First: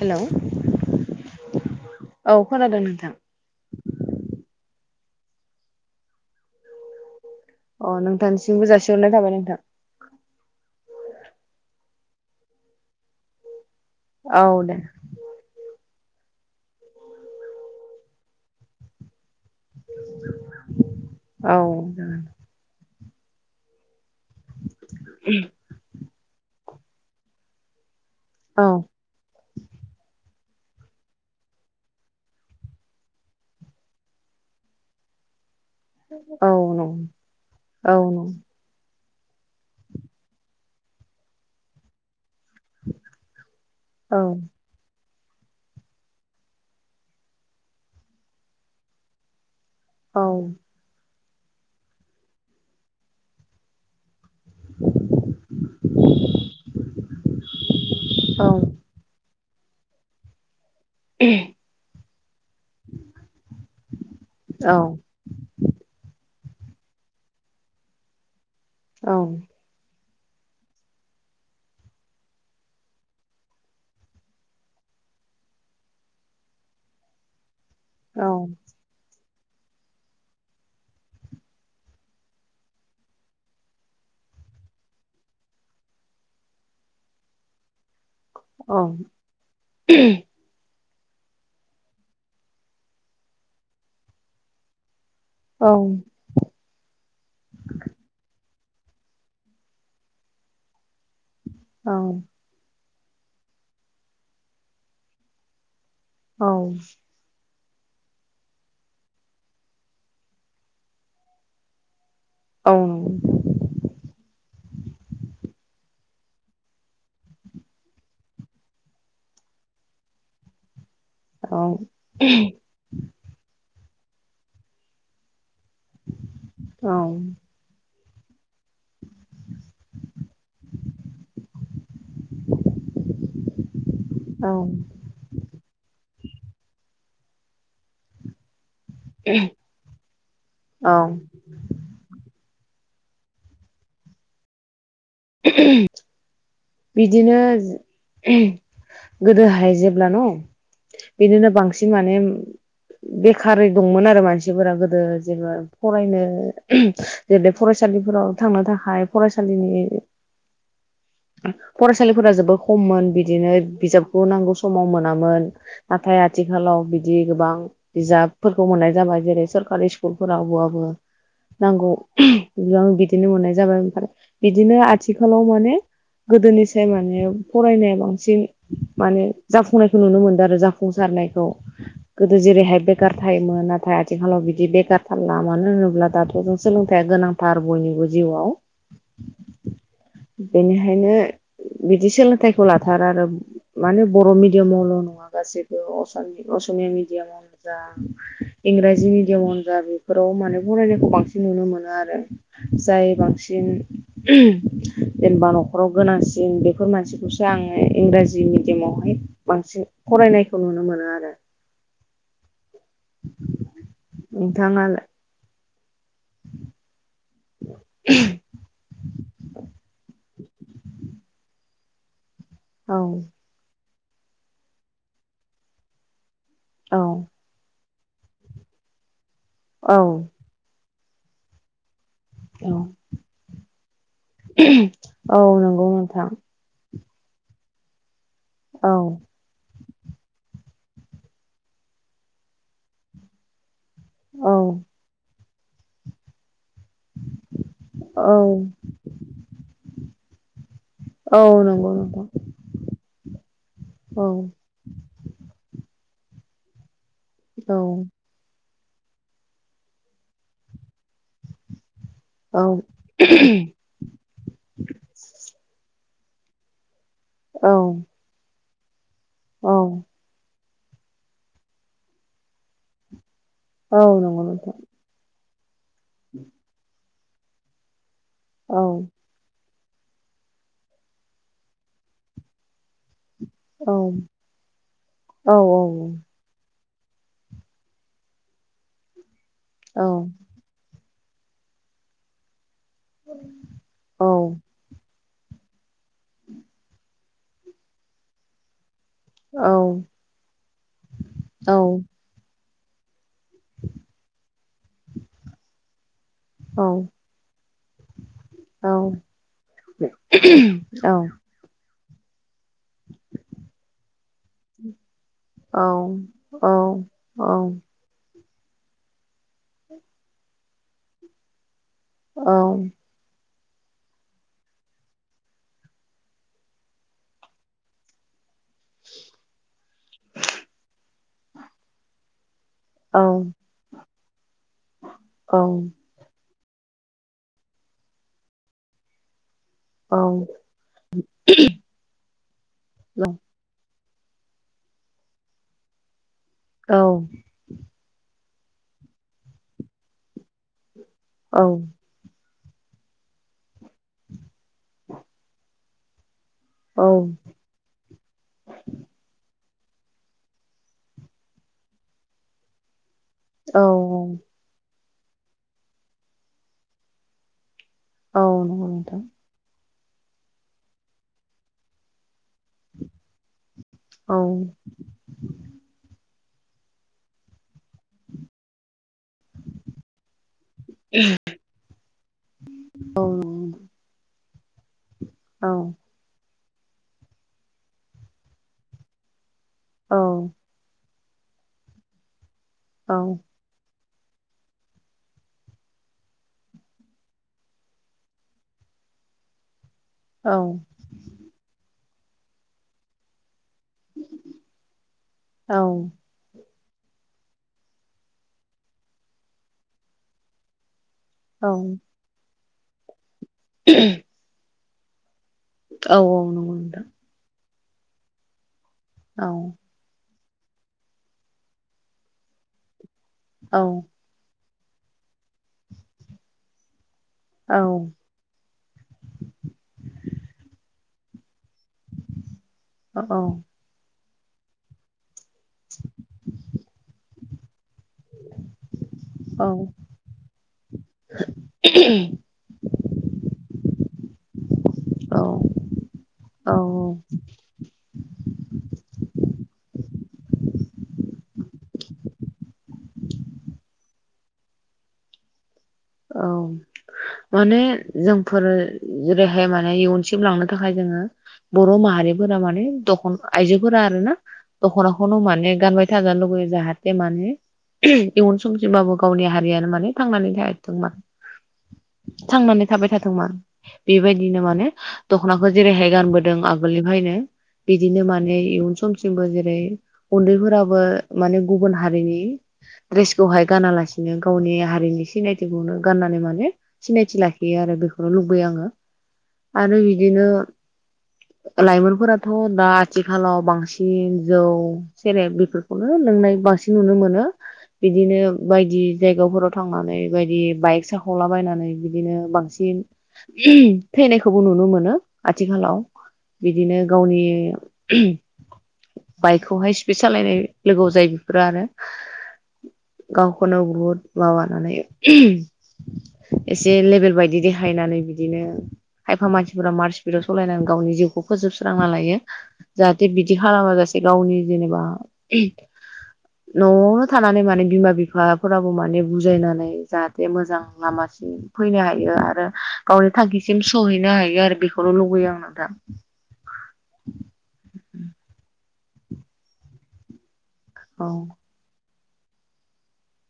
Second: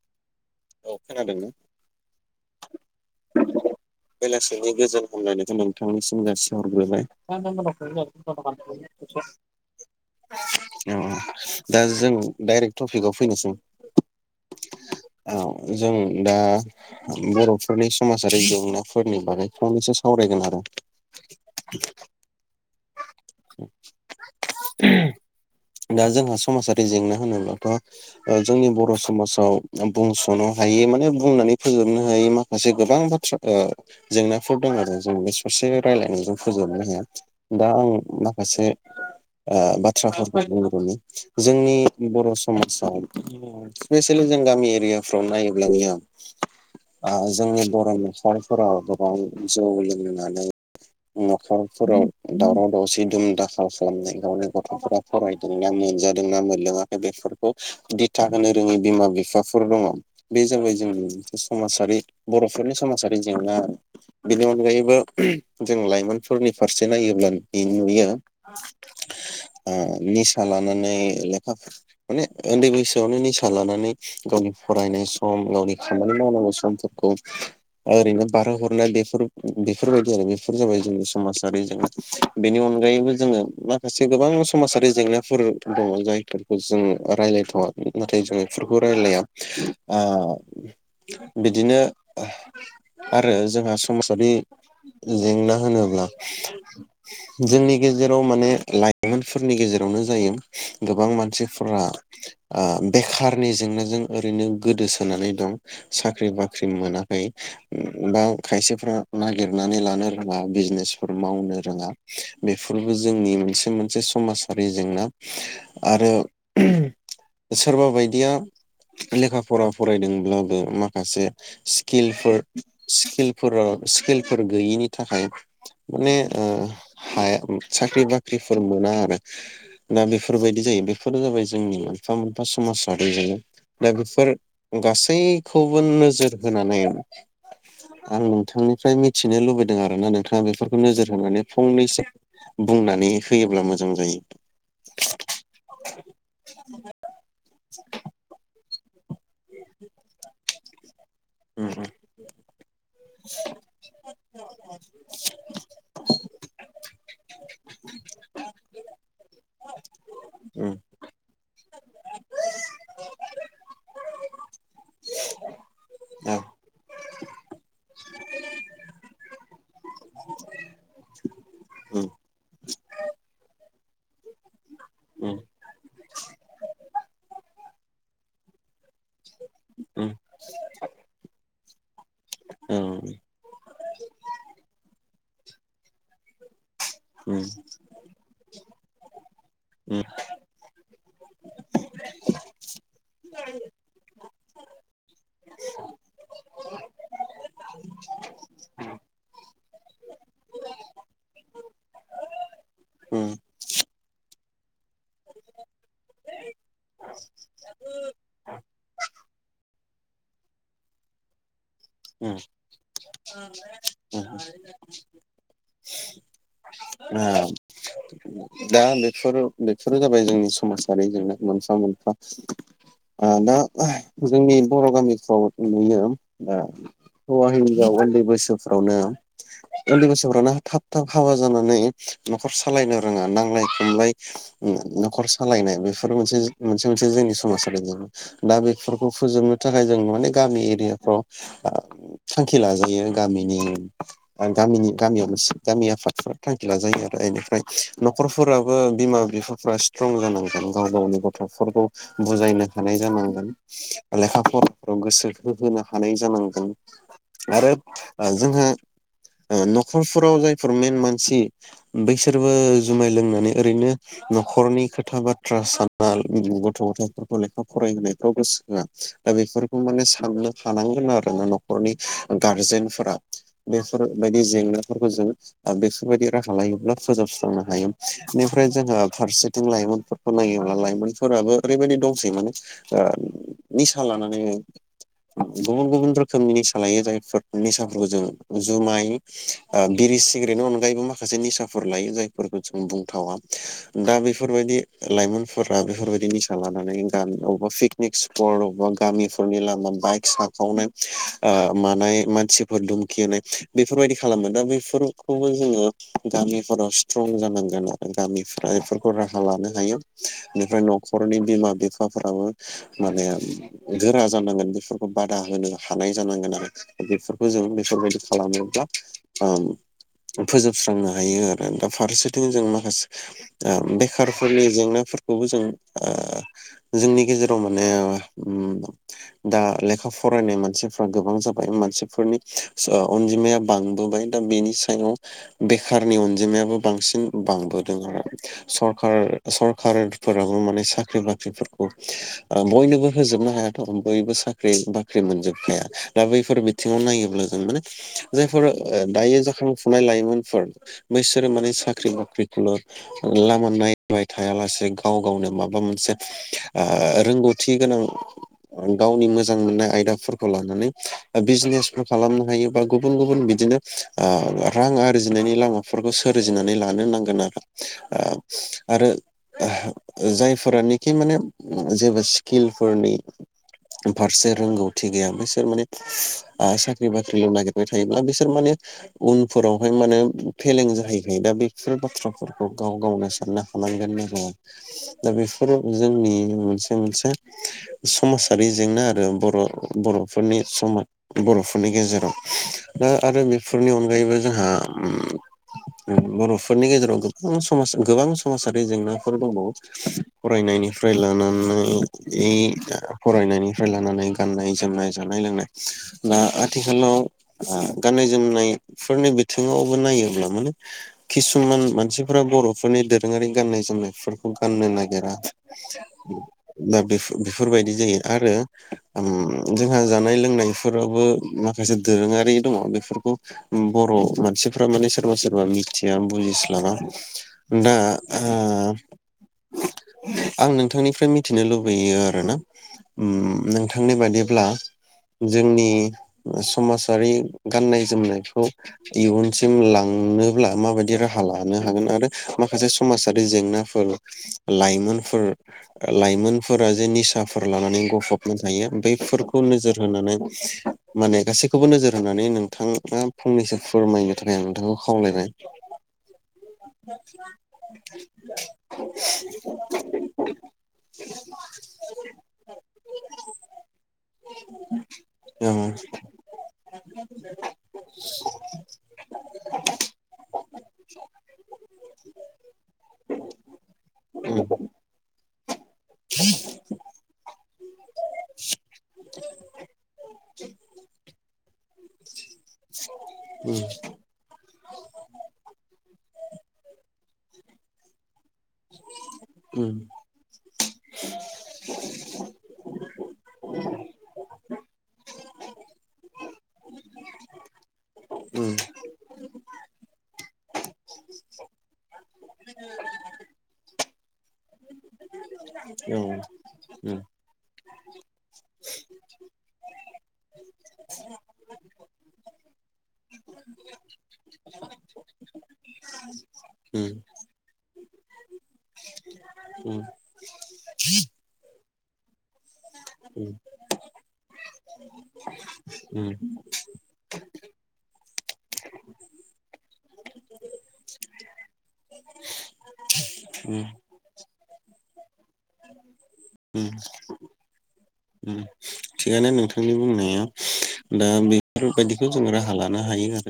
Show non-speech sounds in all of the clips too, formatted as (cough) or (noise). Hello औ खोनादों ना औ खोनादों नोंथां बेलासिनि गोजोन हामलायनायखौ नोंथांनिसिम जासिहरग्रोबाय (unintelligible) अ नोंथांनिसिमबो जासिहरनाय थाबाय नोंथां अ अ दा जों डाइरेक्ट टपिकआव फैनोसै औ दे औ जों दा बर'फोरनि समाजारि जेंनाफोरनि बागै फंनैसो सावरायगोन आरो (inaudible) दा जोंहा समाजा जेंना होनोब्लाथ' ओ औ जोंनि बर' समाजाव बुंस सनो हायै माने बुंनानै फोजोबनो हायै माखासे गोबां बाथ्रा ओ जेंनाफोर दं आरो जों दसे रायलायनायजों औ फोजोबनो नं हाया दा आं औ नं माखासे ओ बाथ्राफोरखौ बुंग्रोनि जोंनि बर' समाजाव औ स्पिसेलि जों गामि एरियाव याव नायोब्ला नुयो आं ओ जोंनि बर' न'खरफोराव गोबां जौ औ लोंनानै न'खरफोराव दावराव‌ दावसि दुम दाखाल खालामनाय गावनि गथ'फोरा फरायदों ना मोनजादोंना मोनलोङाखै बेफोरखौ दिथा औ होनो रोङै बिमा बिफा फोर दङ बे जोंनि जोंनि समाजारि बर'फोरनि समाजारि जेंना बेनि औ अनगायैबो जों लाइमोन फोरनि फारसे जों नायोब्ला इ नुयो औ ओ निस निसा लानानै लेखा माने उन्दै बैसोआवनो निसा लानानै गावनि फरायनाय सम गावनि खामानि मावनांगौ समफोरखौ ओरैनो औ बारहो हरनो बेफोर बेफोरबायदि आरो बेफोर जाबाय जोंनि समाज आरो जोंङो बेनि अनगायैबो जोङो माखासे गोबां समाजारि जेंनाफोर दङ जायफोरखौ जोङो रायज्लायथ'वाखै नाथाय जों औ बेफोरखौ रायलाया ओ बिदिनो आरो जोंहा समाजारि जेंना होनोब्ला जोंनि गेजेराव मा मे लाइमोनफोरनि गेजेरावनो जायो गोबां मानसि ब्रा आ बेखारनि जेंनाजों ओरैनो गोदोसोनानै दं साख्रि औ बाख्रि मोनाखै बा खायसेफ्रा नागिरनानै लानो रोङा बिजनेस फोर मावनो रोङा बेफोरबो जोंनि मोनसे मोनसे समाजारि जेंना आरो सोरबा बायदिया लेखा फरा फरायदोंब्लाबो मा खासे औ स्किलफोर स्किलफोराव स्किलफोर गैयिनि थाखाय माने ओ औ हाया साख्रि बा ख्रि फोर मोना आरो दा बेफोरबायदि जायो बेफोरो जाबाय जोंनि मोनफा मोनफा समाजारि जेंना दा बेफोर औ गासैखौबो नोजोर होनानै आं नोंथांनि फ्राय मिथिनो लुबैदों आरो ना नोंथाङा बेफोर नोजोर होनानै फंनैसो बुंनानै होयोब्ला मोजां जायो बिदिनो गोदोहाय जेब्ला न' बिदिनो बांसिन उम माने बेखार दंमोन आरो मानसिफोरा गोदो जेबो फरायनो जेरै फरायसालिफोराव थांनो थाखाय फरायसालिनि उम फरायसालिफोरा जोबोद खममोन बिदिनो बिजाबखौ नांगौ समाव मोनामोन नाथाय आथिखालाव बिदि गोबां बिजाबफोरखौ मोननाय जाबाय जेरै सोरखारि स्कुलफोराव बाबो नांगौ बिबां बिदिनो मोननाय जाबाय ओमफ्राय बिदिनो उम आथिखालाव माने गोदोनिसाय माने फरायनाय बांसिन माने जाफुंनायखौ नुनो मोनदों आरो जाफुंसारनायखौ गोदो औ उम औ जेरैहाय बेकार थायोमोन नाथाय आथिखालाव बिदि बेकार थार लामानो होनोब्ला दाथ' जों सोलोंथाइया उम गोनांथार बयनिबो जिउआव बेनिखायनो बिदि सोलोंथाइखौ लाथारो आरो माने बर' मिडियामावल' नङा गासैबो अस असमिया मिडियामावनो जा इंराजि मिडियामावनो जा बेफोराव माने फरायनायखौ बांसिन नुनो मोनो आरो जाय उम बांसिन जेनेबा न'खराव गोनांसिन बेफोर मानसिखौसो आङो इंराजि मिडियामावहाय बांसिन फरायनायखौ नुनो मोनो आरो उम उम नोंथाङालाय (unintelligible) आ दा बेफोरो बेफोर जाबाय जोंनि स समाजारि जेना मोनफा मोनफा औ आ दा जोंनि बर' गामिफ्राव नुयो दा औ हौवा हिन जाव उन्दै बैसोफ्रावनो उननिफ्राय औ सौग्रावना थाब थाब हाबा जाना नै न'खर औ सालायनो रोङा नांलाय खमलाय उम न'खर औ सालायनाय नंगौ बेफोर नोंथां मोनसे मोनसे मोनसे जोंनि समाजारि दा औ बेफोरखौ फोजोबनो थाखाय थाखाय जों माने गामि एरियाफ्राव आ थांखि लाजायो गामिनि आ औ गामिनि गामियाव मोनसे गामि आफादफोरा थां जायो आरो एनिफ्राय औ नखरफोराबो बिमा बिफाफ्रा स्ट्रं जानांगोन गाव गावनि औ गथ'फोरखौ नंगौ नोंथां बुजायनो हानाय जानांगोन औ लेखा फराफ्राव गोसो होहो हानाय जानांगोन (unintelligible) आरो औ जोंहा ओ न'खरफोराव जायफोर मेन मानसि बैसोरबो औ जुमाय लोंनानै ओरैनो न'खरनि खोथा बाथ्रा सान (unintelligible) फोरखौ लेखा औ फरायहोनायफ्राव गोसो आतसा दा औ बेफोरखौ माने साननो थानांगोन आरो न'खरनि गारजेनफोरा औ नंगौ बेफोरबायदि नोंथां जेंनाफोरखौ जों बेसबायदि राहालायायोब्ला फोजोबस्रांनो हायो बेनिफ्राय औ जोंहा फारसेथि लाइमोनफोरखौ नायोब्ला लाइमोनफोराबो ओरैबायदि दंसै माने ओ औ निसा लानानै औ गुबुन गुबुन निसा लायो जायफोर निसाफोरखौ जों जुमाय ओ औ बिरि सिग्रेटनि अनगायैबो माखा माखासे निसाफोर लायो जायफोरखौ जों बुंथावा औ दा औ बेफोरबायदि लाइमोन फोराबो बेफोरबायदि निसा लानानै ग अबा पिकनिक सिपट अबा गामिफोरनि औ लामा औ बाइक साखावनाय आ मानाय मान फोर धुमखि होनाय बेफोरबायदि खालामो दा बेफोरखौबो जोङो गामिफोराव स्ट्रं जानांगोन आरो गामिफोरा बेफोरखौ राहा लानो हायो बेनिफ्राय न'खरनि बिमा बिफा। बाफोरावो (unintelligible) माने गोरा जानांगोन बेफोरखौ बादा होनो हानाय जानांगोन आरो बेफोरखौ जों बेफोरबायदि। खालामोब्ला ओम फोजोबस्रांनो हायो आरो दा। फारसेथिं जों माखासे आ बेखारफोरनि जेंनाफोरखौबो जों आ जोंनि गेजेराव माने उम दा लेखा फरायनाय मान फ्रा गोबां जाबाय मानसिफोरनि अनजिमाया बांबोबाय दा बेनि सायाव बेखारनि अनजिमायाबो बांसिन बांबोदों आरो सरखार सरखारारफोराबो माने साख्रि बाख्रिफोरखौ आ बयनोबो होजोबनो हायाथ'। बयबो साख्रि बाख्रि मोनजोब ख (unintelligible) दा बैफोर बिथिङाव नायोब्ला जों माने जायफोर ओ दायो जाखांफुनाय लाइमोनफोर बैसोरो माने साख्रि बाख्रि ल लामा नायबाय थायालासे गाव गावनो माबा मोनसे आ रोंगौथि गोनां गावनि मोजां मोननाय आयदाफोर खौ लानानै ओ बिजिनेसफोर खालामनो हायो बा गुबु गुबुन गुबुन बिदिनो आ रां आरो सोरजिनायनि लामाफोरखौ सोरजिनानै लानो नांगोन आरो। ओ औ नंगौ आरो नोंथां जायफोरानोखि माने जेबो स्किलफोरनि औ फारसे रोंगौ। बैसोर माने साख्रि बाख्रि ल नागे बाय थायोब्ला बिसोर माने उनफोरावहाय माने फेलें जाहैखायो दा बेफोर बाथ्राफोरखौ गाव गावनो साननो हालांगोन न जाय दा औ बेफोरो जोंनि मोनसे मोनसे समाजारि जेंना आरो बर' औ बर'फोरनि समाज बर'फोरनि गेजेराव दा औ आरो बेफोरनि अनगायै बेगायबो जोंहा बर'फोरनि गेजेराव गोबां समाज गोबां समाजारि जेंनाफोर दंबावो औ फरायनायनिफ्राय लानानै ए फरायनायनि फ्राय लानानै गाननाय जोमनाय जानाय लोंनाय औ ना आथिखालाव आ गाननाय जोमनायफोरनि बिथिङावबो नायोब्ला माने औ किसुमान मानसिफोरा बर'फ सनि द दोरोङारि गाननाय जोमनायफोरखौ गाननो नागिर (unintelligible) औ औ नंगौ नोंथां बेफोरबायदि जायो आरो ओम औ जोंहा जानाय लों नायफोरावबो माखासे दोरोङारि दङ बेफोरखौ औ बर' मानसि फोरा माने सोरबा सोरबा मिथिया बुजिस्लाबा औ दा आ आं नोंथांनि मिथिनो लुबै यो आरोना औ उम नोंथांनि बायदि ब्ला जोंनि समाजारि गाननाय जोमनायखौ इयुनसिम लांनोब्ला माबायदि राहा लानो हागोन आरो माखासे समाजारि जेंना (inaudible) औ लाइमोनफोर औ लाइमोनफोरा जे निसाफोर लानानै गफब मजायो ओमफाय फोरखौ नोजोर होनानै माने गासैखौबो नोजोर होनानै नोंथाङा फंनैसो फोरमायनो थाखाय आं नोंथांखौ खावलायबाय औ माने जोंफोरो जेरैहाय माने इयुनसिम लांनो थाखाय जोङो बर' माहारिफोरा माने दख आइजोफोरा आरोना दख'नाखौनो माने गानबाय थाजानो लुबैयो जाहाथे माने इयुन समसिबाबो गावनि हारियानो माने थांनानै थ थांनानै थाबाय थाथोंमोन बेबायदिनो माने दख'नाखौ जेरैहाय गानबोदों आगोलनिफ्रायनो बिदिनो माने इयुन सम जोंबो जेरै उन्दैफोराबो मान गुब गुबुन हारिनि ड्रेसखौहाय गानालासिनो गावनि हारिनि सिनायथि बेखौनो गाननानै माने सिनायथि लाखियो आरो बेखौ नो लुबैयो आङो आरो बिदिनो लाइमोनफोराथ' दा आथिखालाव बांसिन जौ सेरेब बेफोरखौनो लोंनाय बांसिन नुनो मोनो बिदिनो बायदि जायगाफोराव थांनानै बेबायदि बाइक साख'लाबायनानै बिदिनो बांसिन थैनायखौबो नुनो मोनो आथिखालाव औ बिदिनो गावनि बाइकखौहाय स्पिड सालायनाय लोगोआव जायो बेफोरो आरो गावखौनो बुहुद माबानानै एसे लेबेल बायदि देखायनानै बिदिनो खायफा मानसिफोरा मार्च स्पिडाव सालायनानै गावनि जिउखौ फोजोबसि लामा लायो जाहाथे बिदि खालामाजासे गावनि जेनेबा न'आवनो थानानै माने बिमा बिफ बिफाफोराबो माने बुजायनानै जाहाथे मोजां लामासिम फैनो हायो आरो गावनि थांखिसिम सहैनो हायो आरो बे बेनो लुुबैयो आं नोंथां होम (inaudible) उम थिगानो नोंथांनि बुंनाया दा औ बिफोरबायदि बेखौ जों राहा लानो हायो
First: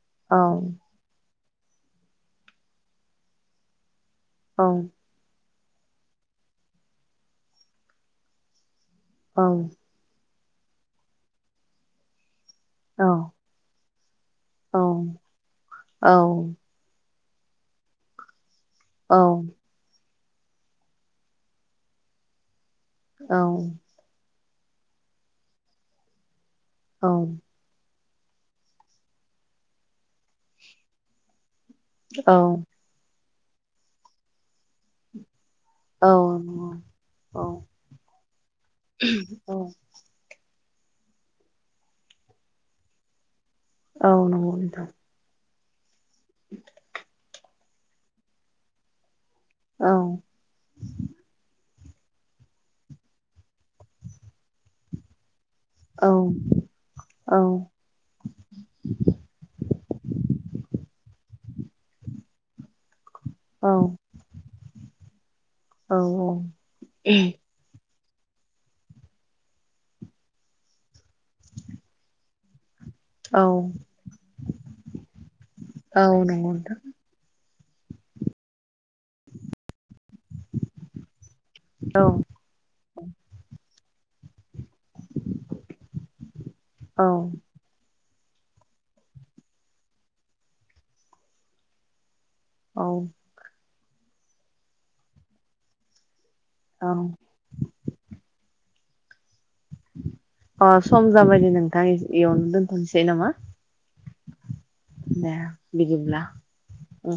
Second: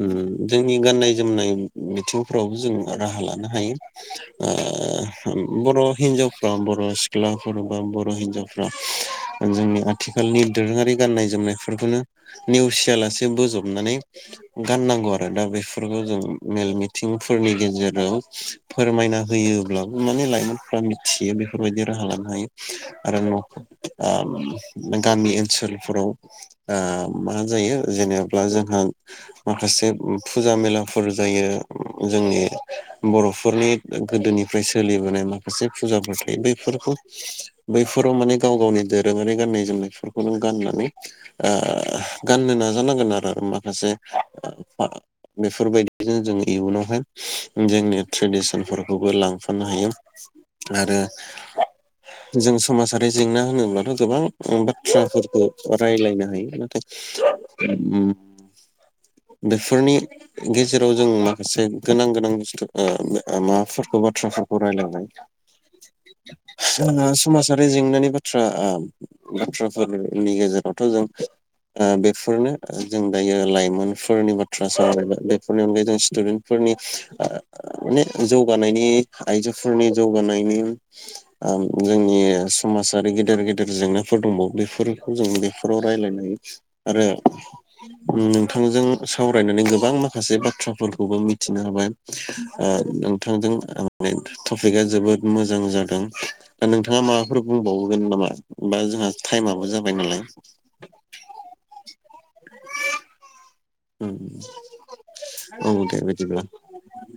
उम औ जोंनि गाननाय जोमनाय बिथिंफोरावबो जों राहा लानो हायो आ अ ओम बर' हिनजावफ्रा बर' सिख्लाफोर बा बर' हिनजावफ्रा जोंनि आथिखालनि दोरोङारि गाननाय जोमनायफोरखौनो नेवसियालासे बोजबनानै गाननांगौ आरो दा बेफोरखौ जों मेल मिथि सुबुंफोरनि गेजेराव फोरमायना होयोब्लाबो माने लाइमोनफ्रा मिथियो बेफोरबायदि राहा लानो हायो आरो गामि ओनसोलफोराव मा मोजां जायो। जेनेाबा जोंहा माखासे फुजा मेलाफोर जायोबा जोंनि बर' नख'रनि गोदोनिफ्राय सोलिबोनाय मा माखासे फुजाफोर थायो बैफोरखौ बैफोराव नै गाव गावनि धोरोमङारि गाननाय जोमनायफोरखौ गाननानै ओ गाननो नाजानांगोन आरो मा औ नंगौ नोथां बेफोरबायदिजों जों इयुनावहाय जोंनि ट्रेडिसनफोरखौबो लांफानो हायो आरो जों समाजाव आरो जेंना होनोब्लाथ' गोबां बाथ्राफोरबो। रायलायनो हायो नाथाय ओ बेफोरनि गेजेराव जों मा माखासे गोनां गोनां बुसथु माफोरखौ बाथ्राफोरखौ जा औ-औ बुंनायनि बाथ्रा बाथ्राफोरनि गेजेरावथ' जों ओ बेफोरनो जों दायो लाइमोनफोरनि बाथ्रा सावरायनो बेफोरनि अनगायै जों स्टुडेन्टफोरनि माने जौगानायनि आइजोफोरनि जौगानायनि ओम जोंनिनो समाजारि गेदेर गेदेरजोंनो फोर दंबावओ फोरखौ जों बेफोराव रायजलायनानै आरो ओ नोंथांजों सावरायनानै गोबां माखासे बाथ्राफोरखौबो मिथिना हाबाय। ओ नोंथांजों आं ओ टपिकआ जोबोद मोजां जादों। दा नोंथाङा मा बुंबावगोन नामा बा जोंहा टाइमाबो जाबाय नालाय अ सम जाबायदि नोंथां अ इयावनो दोनथ'नोसै नामा? दे औ दे बिदिब्ला बेदिब्ला। ओं